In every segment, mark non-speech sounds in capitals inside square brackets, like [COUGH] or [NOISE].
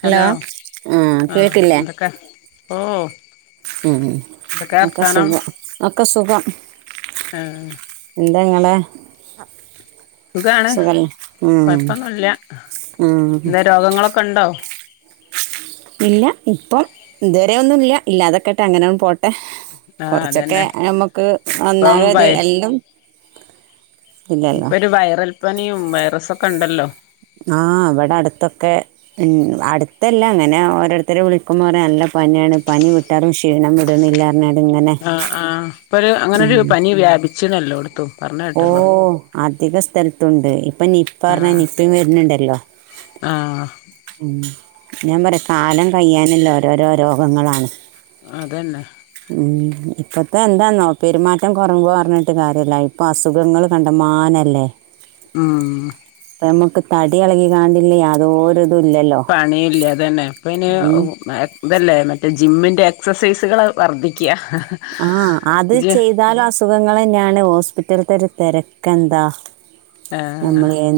Hello ആ ആഹ് കേട്ടില്ലേ എന്തൊക്കെ ഓ- ഉം എന്തൊക്കെ ഒക്കെ സുഖം ഒക്കെ സുഖം ആ എന്തങ്ങെനെ സുഖാണ് കൊഴപ്പൊന്നുല്ല ഉം എന്താ രോഗങ്ങളൊക്കെ ഉണ്ടോ ഇല്ല ഇപ്പം ഇതുവരെ ഒന്നും ഇല്ല ഇല്ലാതൊക്കട്ട് അങ്ങനെയ ഒ പോട്ട ആഹ് കുറച്ചൊക്കെ അതന്നെ നമുക്ക് ഇപ്പം ഒന്നാകത് വയ എല്ലാം ഇല്ലല്ലോ ഇപ്പൊ ഒരു വൈറൽപ്പനിയും വൈറസൊക്കെ ഉണ്ടല്ലോ അടുത്തല്ലാം അങ്ങനെ ഓരോരുത്തരെ വിളിക്കുമ്പോൾ നല്ല പനിയാണ് പനി വിട്ടാലും ക്ഷീണം വിടണില്ല പറഞ്ഞാണ്ട് ഇങ്ങനെ ആഹ് ആഹ് ഇപ്പൊ ഒരു അങ്ങന ഉം ഒരു പനി വ്യാപിച്ചിണല്ലോടത്തും ഓ അധിക സ്ഥലത്തുണ്ട് ഇപ്പംനിപ പറഞ്ഞൻ ആഹ് നിപ വരുന്നുണ്ടല്ലോ ആഹ് ഉം ഞാൻ പറയാ കാലം കഴിയാനുള്ള ഓരോരോ രോഗങ്ങളാണ് അത് തന്നെ ഉം. ഇപ്പത്തെ എന്താന്നോ പെരുമാറ്റം കൊറവ് പറഞ്ഞിട്ട് കാര്യല്ല ഇപ്പൊ അസുഖങ്ങള് കണ്ടമാനല്ലേ ആ ഇപ്പൊ നമുക്ക് തടി ഇളകികണ്ടില്ലേ അതുപോലെ - പണില്ല അത് തന്നെ ഇപ്പയിനി ഉം. മറ്റേ ജിമ്മിൻ- ന്റെ എക്സൈസുകള് വർദ്ധിക്കും ആ അത് ചെയ്താലും അസുഖങ്ങൾ തന്നെയാണ് ഹോസ്പിറ്റൽ ഇത്തത്തൊരു തെരെക്കെന്താ ആഹ് നമ്മള് എ-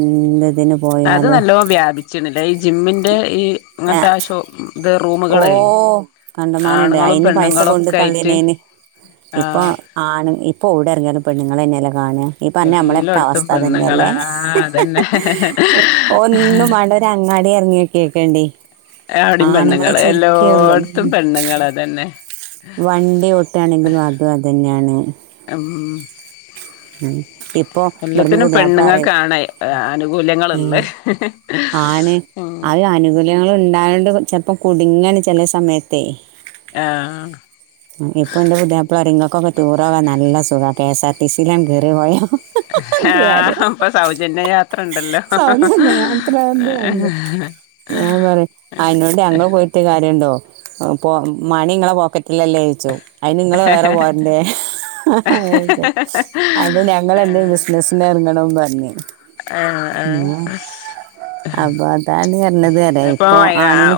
അത് നല്ലോ വ്യാപിച്ചിണില്ല ഈ ജിമ്മിന്റെ ഈ അങ്ങനത്തെ ഷോ ഇത് റൂമുകളെ ഓഹ് കണ്ടമാനണ്ട് ആണുങ്ങളും അയിന് പൈസ പെണ്ണുങ്ങളും കൊണ്ട് ഒക്കെ ആയിട്ട് തള്ളീനേന്- ഇപ്പൊ ആഹ് ആണ് ഇപ്പൊ വിടെ ഇറങ്ങിയാലും പെണ്ണുങ്ങൾ തന്നെയല്ല ന് ഈ പറഞ്ഞ എല്ലോട്ത്തും നമ്മളൊക്കവസ്ഥ പെണ്ണുങ്ങളാ തന്നെല്ലേ ആഹ് അതന്നെ ഒന്നും വാണ്ട. ഒരങ്ങാടി എറങ്ങിക്കെക്കണ്ടി അവിടിം പെണ്ണുങ്ങള് എല്ലോട്ത്തും ഉം. പെണ്ണുങ്ങള തെന്നെ. വണ്ടി ഓട്ടുവാണെങ്കിലും അതും അതന്നെയാണ്. ഉ [INAUDIBLE] ഇവിടുന്ന് എല്ലത്തിനും പുതിയാപ്പിള പറയും പെണ്ണുങ്ങൾക്കാണെ ആനുകൂല്യങ്ങള് ള്ള്. ഉം. ആണ്, അവര് ആനുകൂല്യങ്ങള് ണ്ടായോണ്ട് ചെലപ്പോം കുടുങ്ങാണ് ചെല സമയത്തെ. ആ ഇപ്പൊന്റെ പുത്യാപ്പളറിൻ ങ്ങൾക്കൊക്കെ ടൂറോകാൻ നല്ല സുഖ, K S R T C ലങ്ങട്ട് കേറി പോയോ ഹാ പ്പൊ സൗജന്യ യാത്രണ്ടല്ലോ. ാ പറ അയിോണ്ട് ഞങ്ങള് പോയിട്ട് കാര്യംണ്ടോ പോ മണിങ്ങളെ പോക്കറ്റ് ഇല്ലല്ലേ യിച്ചു അതിന്ങ്ങള് വേറെ പോരൻെറ? അത് ഞങ്ങ എന്റെ ബിസിനസിന ഇറങ്ങണംന്ന് പറഞ്ഞേ ആ അപ്പൊ അതന്നെ. അപ്പൊ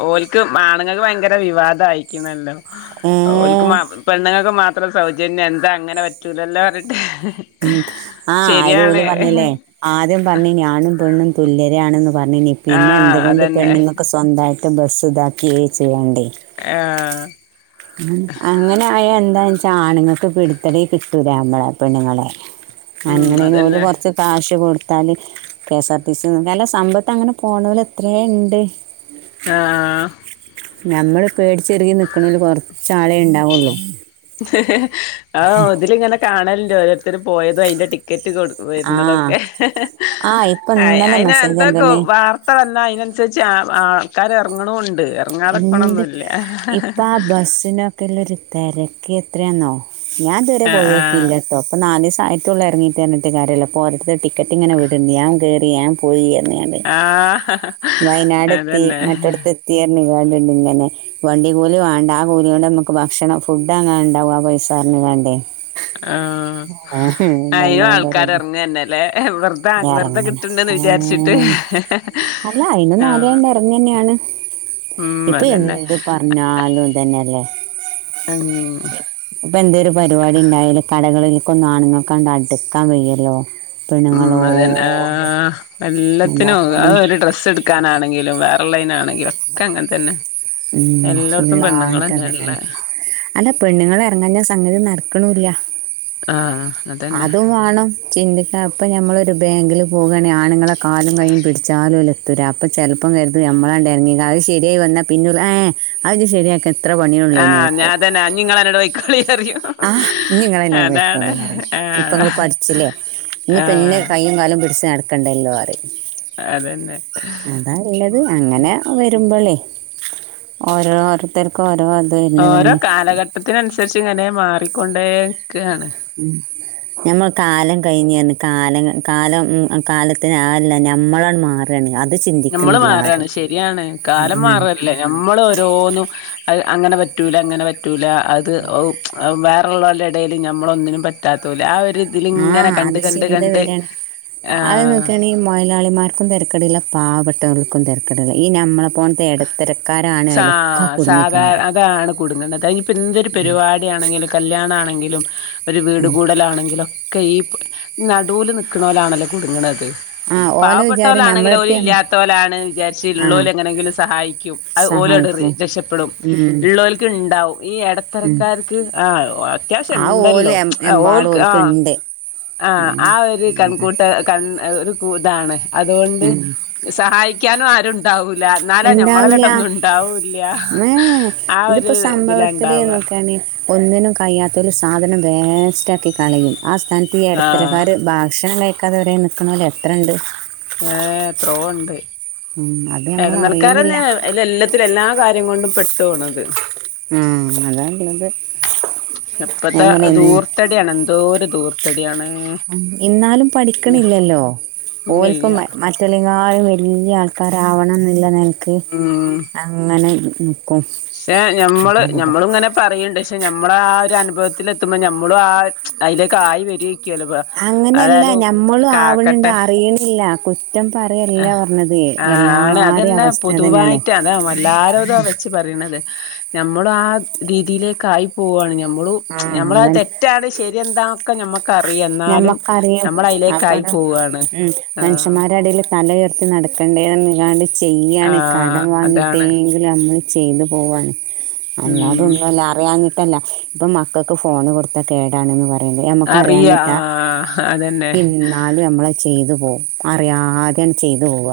ഓലക്ക് ആണുങ്ങൾക്ക് ഭയങ്കര വിവാദം ആയിരിക്കുന്നല്ലോ ഏ ഓക്ക് പെണ്ുങ്ങൾക്ക് മാത്രം സൗജന്യം എന്താ അങ്ങനെ പറ്റൂലല്ലോ പറഞ്ഞിട്ട് ഉം ആ ശരിയാണ് അയതുപോലും പറഞ്ഞല്ലേ ആദ്യം പറഞ്ഞ് ഞാനും പെണ്ണും തുല്യരാണെന്നും പറഞ്ഞിനി പിന്നെ ആഹ് എന്തുകൊണ്ട് അതന്നെ പെണ്ണുങ്ങക്കു സ്വന്തായിട്ട് ബസ് ഇതാക്കുക ചെയ്യണ്ടേ ആഹ് അങ്ങനെ ആ എ എന്താന്ന് വെച്ചാൽ ആണുങ്ങൾക്ക് പിടിത്തടി കിട്ടൂല്ല നമ്മളെ പെണ്ണുങ്ങളെ. ഉം അങ്ങനേലും ഓല് അതന്നെ കൊറച്ച് കാശ് കാശ് കൊടു ത്താല് കെഎസ്ആർ ടി സി ങ്ങളെ സമ്പത്ത് അങ്ങനെ പോണൂലെത്രേണ്ട്. ആ നഞമ്മള് പേടിച്ചെറുകി നിക്കണല് കൊറച്ച ആളെ ഉണ്ടാവുള്ളൂ ആഹ ഒതിലിങ്ങനെ കാണലോ ഓരോരുത്തും പോയതും അതിന്റെ കെറ്റ് കൊടു ആ വരുന്നതൊക്കെ. ആ ഇപ്പൊ ഇന്നലെ അയിന് മെസ്സേജ് എന്തൊക്കെ കണ്ടണ് വാർത്ത തന്ന അതിനനുസരിച്ച് ആൾക്കാാര് ഇറങ്ങണണ്ട് എന്ത് ഇപ്പ ബസ്സിനൊക്കെ എല്ല തിരക്ക എത്രയാന്നോ ഞാൻതുവരെ ആഹ് ആഹ് പോയക്കില്ലട്ടോ പ്പൊനാലുസ് സായത്തുള്ളള്ള ഇറങ്ങിയി് തഞ്ഞിട്ട് കാര്യമല്ല അപ്പോ ഒരടുത്ത് ടിക്കറ്റ് ഇങ്ങനെ വിടണ്ട് ഞൻ കയറി ാ പോയി വയനാട് ആഹ് വയനാടെത്തി അതന്നെ മറ്റെട്ത്തെത്തി എ ന്നിവേണ്ട ഇങ്ങനെ, വണ്ടി കൂലി വേണ്ട ആ കൂലി കൊണ്ട് നമുക്ക് ഭക്ഷണം ഫുഡ് അങ്ങനെ ഉണ്ടാവും ആ പൈസ വണ്ടേ ആ അയും ആൾക്കാാര് ഇറങ്ങ തന്നെല്ലേ വെറ ഞ ഇറങ്ങന ഏ അല്ല ആഹ് അയിന്നൊന്നല്ണ്ട് ഇറങ്ങി തന്നെയാണ് ഉം അതന്നെ ഇപ്പെന്ത് പറഞ്ഞാലുതന്നെ. ഉം എന്ത പപാണ്ട കട ക്കൊ ന്നാണുങ്ങൾക്കണ്ടടുക്കാൻ വയ്യല്ലോ പെണുങ്ങളൊ അതൻ എല്ലാത്തിനും അതാള്ളത് അതൊ ഒരു ഡ്രസ്സ് എടുക്കാനാണെങ്കിലും വേറെ ലൈനാണെങ്കിലും യൊക്കെ അങ്ങനെ തന്നെ ഉം എല്ലായിടത്തും ഫുള്ളായിട്ട് അതന്നെയാണ് പെണ്ണുങ്ങളന്നെയള്ളേ അല്ല പെണ്ണുങ്ങള്ൾറങ്ങാ ഞ്ഞാ സംഗതി നട ക്കൊന്നുല്ല, ആഹ് അതന്നെ അതും വാണം ചിന്തിക്കാൻ പ്പ നമ്മളൊരു ബാങ്കില് പോകാണെങ്കി ആണുങ്ങളെ കാലും കൈ്യും പിടിച്ചാലുല്ല തെരാ അപ്പ ചെലപ്പം കരുതും നമ്മളാണ്ടെറങ്ങി അത് ശരിയായി വന്നാ പിന്നല്ലേ അത് ശരിയാക്ക എത്ര പണിയള്ളേ ഇന ആഹ് ഞാ വെക്ക അതന്നെ നിങ്ങള് എന്നോട് പൊയ്ക്കോളി പറയും ആഹ് ഇഞ്ഞ് ങ്ങളെന്നെ അതാണ് ഉപയോഗിച്ചോളി ങ്ങള് ഇപ്പങ്ങള് ആഹ് പഠിച്ചില്ലേ ഇന്ന് പ്പന്നെ ആഹ് കയ് കാലും പിടിച്ച് നടക്കണ്ടല്ലോ പറയും അതന്നെ അതാള്ളത് അങ്ങനെ വരുമ്പോളേ ഓ തർക്ക ഓരോ കാലഘട്ടത്തിന അനുസരിച്ച് ഇങ്ങനെ മാറിക്കൊണ്ട്േ ഉ ഞമ്മ കാലം കഴിഞ്ഞേന്ന്. കാല കാലം ഉം കാലത്തിന് അല്ല നമ്മളണ്ട് മാറന്നേ അ നമ്മള് മാറയാണ് ശരിയാണ് കാലം ഉം മാറല്ലേ ഞമ്മൾ ഓരോന്നും അ അങ്ങനെ പറ്റല അങ്ങനെ പറ്റൂല അത് വേറെ ള്ളോരെടേല് നമ്മളൊന്നിനും പറ്റാതോല് ആ ഒരു ആ ഇതിലിങ്ങനെ കണ്ട് അത് കണ്ട് കണ്ട് ചിന്തവെരാണ്. അത് ആഹ് നോക്കാണെങ്കി മൊതലാളിമാർക്കും തെരക്കടില്ല പാവപ്പെട്ടവർക്കും തെരക്കടില്ല ഈ നമ്മള ഇടത്തിരക്കാ സ സാധാര അതാണ് കൊടുങ്ങത് അതിനിപ്പോ എന്തൊരു പരിപാടിാണെങ്കിലും കല്യാണ ആണെങ്കിലും ഒരു വീട് കൂടലാണെങ്കിലൊക്കെ ഈ നടുവിൽ നിൽക്കണവലാണല്ലോ കുടുങ്ങണത് ആഹ് ഓലെ വിചാരം പാവപ്പെട്ടവലാണെങ്കിലും ഓലും ഞമ്മളടുത്ത് ഇല്ലാത്ത പോലാണ് ആഹ് വിചാരിച്ചള്ളല എങ്ങനെങ്കിലും സഹായിക്കും അത് ഓലോട് സഹായിക്കും രക്ഷപ്പെടും ഉം ഉള്ളവർക്ക് ഉണ്ടാവും ഈ ഇടത്തറക്കാർക്ക് ആഹ അത്യാവശ്യം ആ ഓല് ഉണ്ടല്ലോ ആ ഓ എമ്പാടും ഓൽക്ക് ആഹ ഇണ്ട് ആ ആ ഒരു ഉം അതാ കൺകൂട്ട കൺ ഒരു കൂ ഇതാണ് അതുകൊണ്ട് ഉം സഹായിക്കാനും ആരുുംണ്ടാവൂില്ല എന്നാല ഞമ്മളോട്ട ഇണ്ടാവില്ല ഒന്നും ഇണ്ടാവൂല്ല ഏ ആ ഇതിപ്പോ ഒരു ഇതിലാ സംഭവത്തില് ഇണ്ടാവ നോക്കാണ് ഒന്നിനും കഴ്യാത്തൽ സാധനം വേസ്റ്റാക്കി കളയും ആ സ്ഥാനത്ത് ഈ എ ആഹ് ടത്തരക്കാര് ഭാക്ഷണം കഴിക്കാതെ നിക്ക്ണോരെ എത്രെണ്ട്? ഏ എത്രോ ഉണ്ട് ഉം അത് നമ്മൾ ഇടനൽക്കാരന്ന അറിയുന്നില്ല എല്ലാത്തിലും എല്ലാം കാര്യം കൊണ്ട്ും പെട്ടണത് ഉം അല്ലാ പിന്നെ എപ്പത്തെ ദൂർത്തടിയാണ് എന്തോര ദൂർ ഇന്നാലും ഇല്ല പഠിക്ക്ണില്ലല്ലോ? ഇല്ല ഓൽക്കും മറ്റല്ലെയ്ക്കാനും വെയ് ഈ ആൾക്കാരാവണം എന്നില്ല നിനക്ക് ഉം അങ്ങനെ നിക്കും പക്ഷെ ഞമ്മള് അതാള്ളത് നഞമ്മള ഇങ്ങനെ പറയണ്ട് നമ്മളാഒരു അനുഭവത്തിലെത്തുമ്പോ നമ്മളും ആ അയിലേക്ക് ആയി വരൊയ്. കിലുപ്പ അങ്ങനെയല്ല അതായാലും നമ്മളും ആവണുണ്ട് കാക്കട്ടെ അറിയണില്ല കുറ്റം ആ പറയല്ല പറഞ്ഞത് ആ ആണ് എല്ലാരെയും അതെന്നെ അവസ്ഥ അതന്നെയാണ് പൊതുവായിട്ട് അതാ ല്ലാരുത്തും വെച്ച് പറി. നമ്മൾ ആ രീതിയിലേക്ക ആയി പോവാണ് ന്നു ആഹ് നമ്മളത് അതാണ് തെറ്റാണ് ശരി ന്താന്നൊക്കെ നമ്മക്കറിയാം ന്നാലും ഞമ്മക്കറിയും നമ്മളയിലേക്കായി. അപ്പറം ഉം മനുഷ്യമാരുടേല് തലയുർത്തി നട രണ്ടേലെന്നുങ്ങാണ്ട് ആ ചെയ്യാണ്. കടം അതാണ് വാങ്ങിട്ടെങ്കിലും നമ്മൾ ചെയ്തു പോവാണ്. ഉം അല്ലാതൊന്നൊല്ല അറിയാഞ്ഞിട്ടല്ല പ്പൊ മക്കക്ക് ഫോണ് കൊടുത്ത കേടാണെന്ന് പറിം. അല്ലേ അറിയ ആ നമ്മക്ക്റിയാനിട്ടാ അതന്നെ എന്നാലും നമ്മള ചെയ്തു പോ അറിയാതെണ്ട് ചെയ്തു പോക.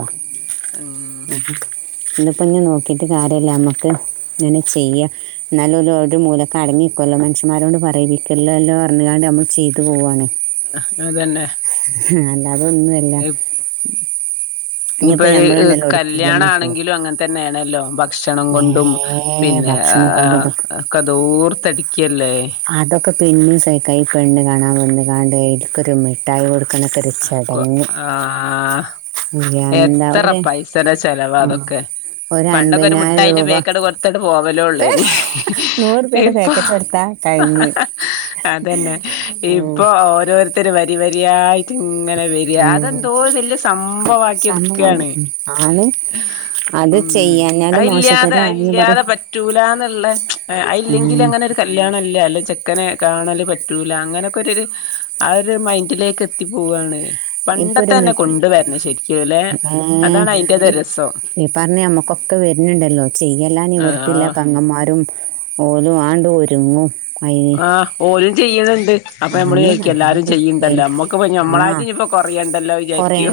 ഉം ഉ [INAUDIBLE] ഇന്നിപ്പോഞ്ഞ് നോക്കിറ്റ് കാര്യല്ല നമ്മക്ക് ഇങ്ങനെ ചെയ്യാ ന്നാലൊരു മൂലൊക്കെടങ്ങി കൊല്ലം മനുഷ്യൻമാരോട് പറയിപ്പിക്കില്ലല്ലോ പറഞ്ഞുകാണ്ട് നമ്മൾ ചെയ്തു പോകാണ്. ആ അതന്നെ. ആ അല്ല അതൊന്നുല്ല. ഇനിപ്പോ ഒരു ഒടുക്കയിലൊന്ന് പോ കല്യാണാണെങ്കിലും അങ്ങനെ തന്നെയാണല്ലോ, ഭക് ഭക്ഷണം കൊണ്ടും ഏ പിന്നെ ഭക്ഷണം ആ കൊണ്ട് ഇതൊക്കെ ഒക്കെ ധൂർത്തടിക്കല്ലേ പിന്നേം സഹിക്കാം ഈ പെണ്ണ് കാണാൻ വന്നു കാണ്ട് ഇക്കൊരു മിട്ടായി കൊടുക് ആ എന്താ എത്ര ഒരു പൈസെടെ ചെലവാ ആ, അതൊക്കെ. ഒരു പണ്ടൊക്കൊരു അൻപതിനായിരം മുഠായിന്റെ രൂപ പേക്ക് കൊട്ത്തണ്ട് പോവലോ ള്ളേനി നൂറുപ്യന്റെ ഇപ്പൊ പാക്കറ്റ് എടുത്താ കഴിഞ്ഞ് അതന്നെ ഉം. ഇപ്പൊ ഓരോരുത്തര് വരി വരിയായി ഇങ്ങനെ വരിയാ ഉം. അതെന്തോ വല്ിയ സംഭവ ആക്കി സംഭവമാണ് എടുക്കയാണ് ഉം. ആള് അത് ഉം ചെയ്യാഞ്ഞാല് അഇല്ലാതെ മോശത്തരായിന്ന് പറയും അഇല്ലാതെ പറ്റൂലാന്ന്ള്ള ഉം അയില്ലെങ്കിലങ്ങനൊരു കല്യാണം ചെക്കന കാണ പ അങ്ങനൊക്കെ ആ മൻഡിലേക്ക് എത്തിപ്പോുകാണ് ഇപ്പൊ പണ്ടത്തെ ഒരു തന്നെ മി- കൊണ്ട വരണ ശരിക്കുംല്ലെ ഏ അതാണ് അയിറത രസം ഒക്കെ വരുന്നുണ്ടല്ലോ ചെയ്യലൻ ഇവർത്തില്ല ആഹ് പങ്ങന്മാരും ഓരും ആണ്ട് ഒരുങ്ങും അയിന് ആഹ് ഓലും ചെയ്യനുണ്ട് അപ്പൊ ആണ് നമ്മള്ചാരിക്കും അതാണ് എല്ലാരും ചെയ്യണ്ടല്ലോ കേൾക്ക് നമ്മക്ക് ആ നമ്മളായിട്ട്ും ഇപ്പൊ കൊറയണ്ടല്ലോ വിചാരിക്കോ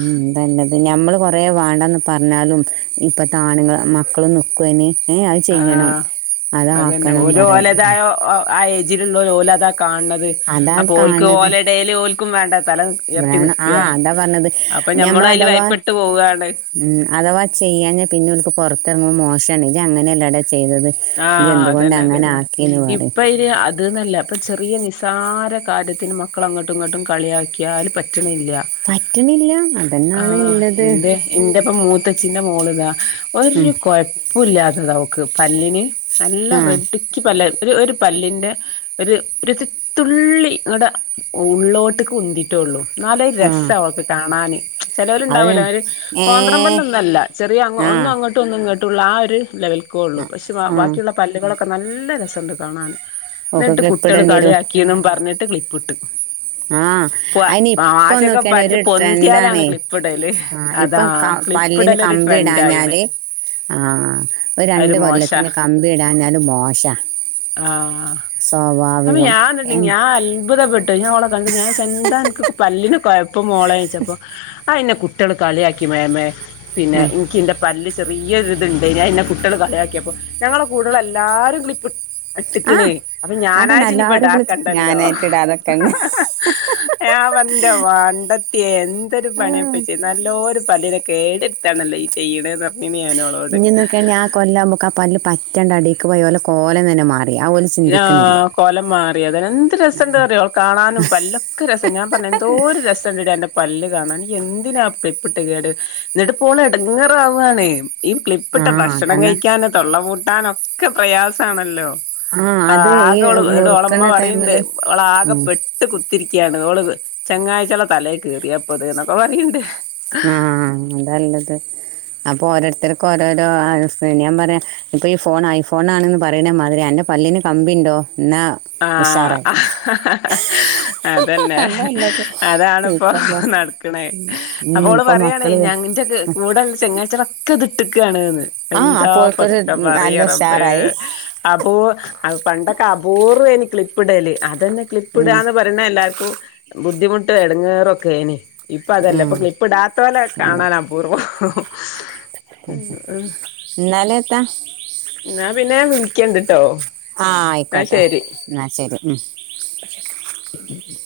ഉ തന്നത് നഞമ്മള് കൊറേ വേണ്ട പറഞ്ഞാലും ഇപ്പതാണുങ്ങളും മക്കളും നിക്കോതിന് ഏ അയ് ചെയ്യണം ആഹ് അത അതന്നെ ആാക്കണം ഓല് പറയ ഓലതായ ആ ഏജിലുള്ള ഓല അതാ കാൺണത് അതാ അപ്പൊ ഓൽക്ക് കാണുന്നത് ഓലെ ഡെയിലി ഓൽക്കും വേണ്ട ആ അതാ പറഞ്ഞത് അപ്പൊ ഞമ്മളും ഞമ്മള അയില് അതാവാ ഭയപ്പെട്ട് പോവാണ് ഉം അഥവാ ചെയ്യാഞാ പിന്നെ ഓല്ക്ക് പുറത്തിറങ്ങുമ്പോ മോശണ് ജ്ജ് അങ്ങനെല്ലട ആഹ അതന്നെ അത തന്നെ ആക്കിന്ന് പറയും ഇപ്പൊ ഇര് അത്ന്നല്ല ഇപ്പൊ ചെറിയ നിസാര കാര്യത്തിന് മക്കള അങ്ങോട്ടും ഇങ്ങോട്ടും കളിയാക്കിയാൽ പറ്റ പറ്റണില്ല ൂആ അതന്നാണ് ഇള്ളത് ന്റെ പ്പോ മൂ മുത്തച്ചിന്റെ മോളിതാ ഉം ഒരു കുഴപ്പോല്യാതെ അവക്ക്- നല്ലിന് നല്ല ആ റെഡ്ഡ്ക്ക് പല ഒരു ഒരു പല്ലിൻ്റെ ഒരു ഒരു തുള്ളി ഇങ്ങുടെ ഉള്ളോട്ട് കുന്തിയിട്ടേ ഉള്ളൂ നല്ലൊരു ആ രസമാണ് അവക്ക് കാണാൻ അത് ചിലവരുണ്ടാവല്ലോ അവര് ഏ കോന്ത്രംമ്പലോന്നല്ല ചെറിയ ആ ഒന്ന് അങ്ങോട്ടും ഒന്നും ഇങ്ങോട്ട് തട്ടുള്ള ആ ഒരു ലെവലക്കേ ഉള്ളൂ പക്ഷേ ആ ബാക്കിയുള്ള പല്ലുകളൊക്കെ നല്ല രസമുണ്ട് കാണാൻ ഓക്ക് എന്നിട്ട് ക്ലിപ്പ് കുട്ടെള് ഇടേണ്ടി കളിയാക്കിന്നും പറഞ്ഞിട്ട് ക്ളിപ്പിട്ട് ആഹ അയിനിപ്പോ നോക്കിയണ പല്ല് ഒരു പൊന്തിയാലാണ് ട്രൻഡാണേ ക്ലിപ്പ്ടല് ആ അതാ ഇപ്പൊ പല്ലിന് ക്ലിപ്പ്ടലൊരു കമ്പി ട്രെൻഡായിണ് ഇടാൻഞാല് ആ ഒരു അതൊരു രണ്ട്കൊല്ല അ മോശാ പിന് കമ്പി ഇടാ എന്നും മോശമാണ് സോ അപ്പ ഞാൻ ഞാൻ അത്ഭുതപ്പെട്ടു ഞൻ അവള കണ്ട ഞാൻ ചെന്താ എനക്ക് പല്ലിന് ഇപ്പോ മോള യിച്ചപ്പോൾ ആയെന്നെ കുട്ടേള് കളിയാക്കി മേമേ ഉം പിന്നെഇൻക്ക്ന്റെ പല്ല് ചെറിയൊ ഇതുണ്ട് ഞാൻ എന്നെ കുട്ടേള് കളിയാക്കിയപ്പോ ഞങ്ങളെ കൂടെഉള്ള എല്ലാരും ക്ലിപ്പ് ഇട്ടിക്കണേ ആഹ് അപ്പൊ അതാണ് ഞാനായി ച എല്ലാരും ഇഞ്ഞപ്പോടാ വിളി കണ്ടല്ലോ ഞാനായിട്ടിടാ അതൊക്കെണ്ട് വന്റെ വണ്ടത്തിയ എന്തൊരു പണിയപ്പ ചെയേ നല്ലൊരു പ പല്ല കേടടുത്താണല്ലോ ഈ ചെയ്യണ ഇനി നോക്കണെ ആ കൊള്ളാവുമ്പോക്കും ആ പല്ല് പറ്റേണ്ട അടക്ക് പോയി പോലെ കോലലം തന്നെ മാറു ആ് കൊലം മാറി അതെ എന്ത് രസംുണ്ട് പററിയോൾ കാണാനും ഇ പല്ലൊക്കെ രസം ഞാൻ പറഞ്ഞ എന്തോ ഓ രസ്റ്റോറന്റ് എന്റെ പല് കാണി എന്തിനാ അപ്പ ഇപ്പെട്ട കേട് എന്നിട്ട് പോണ ഇടങ്ങാറാവവാണേ ഈ ക്ലിപ്പിട്ട ആഹ് ഭക്ഷണം അതാണ് കഴിക്കൻ തൊള്ള പൂട്ടാനൊക്കെ പ്രയാസെണോല്ലോ ആഹ് ആ അത് ഈ ആക അവള് എട ഓളമ്മ മുറുക്ക്ണ പറയണ്ട് ടൈമില് അവള ആകെ ഉം പെട്ട് കുത്തിരിക്കുകയാണ് അവഓള് ചെങ്ങാഴ്ചുള്ള തലേ ക കേറിയപ്പത് എന്നൊക്കെ പറയണ്ട് ആഹ അതല്ലത് അപ്പൊ ഓരോരുത്തർക്കും ഓരോരോ ഞാൻ പറയാ ഇപ്പൊ ഈ ഫോൺ ഐഫോൺാണന്ന് പറയുന്ന മാതിരി എന്റെ അല്ലന് കമ്പിുണ്ടോ ആഹ അതന്നെ അതല്ലത് അതാണിപ്പൊ ഇപ്പല്ല ഹ് നട്ക്ക്ണേ ഉം അപ്പോള് ഇപ്പൊ പറയെണ് മക്കള് വ ഞ്ന്റെ കൂടെ ചങ്ങാച്ചിറൊക്കെ ഇതിട്ടുകാണ്ന്ന് ആ എന്താ അപ്പൊ ഓൽക്കൊരു പൊതൊക്കെ നല്ല പററ പേ ഉഷാറായി അബു അത് പണ്ടൊക്കെ അബൂ ഇനി ക്ലിപ്പ് ഇടല് അതന്നെ ക്ലിപ്പ് ഉം ഇടാന്ന് പറയണ എല്ലാർക്കും- ബുദ്ധിമുട്ട് എടങ്ങേറോക്കെണ് ഇപ്പ അതല്ലേപ്പൊ ഉം ക്ലിപ്പ ഇടാതോനെ കാനാണനാപൂർവം ന്നലെത്താ എന്നാ പിന്നെ വിളിക്കണ്ടിട്ടോ ആഹ ആയിക്കോട്ടെ എന്നാ ശെരി ഉ ഖുഹ്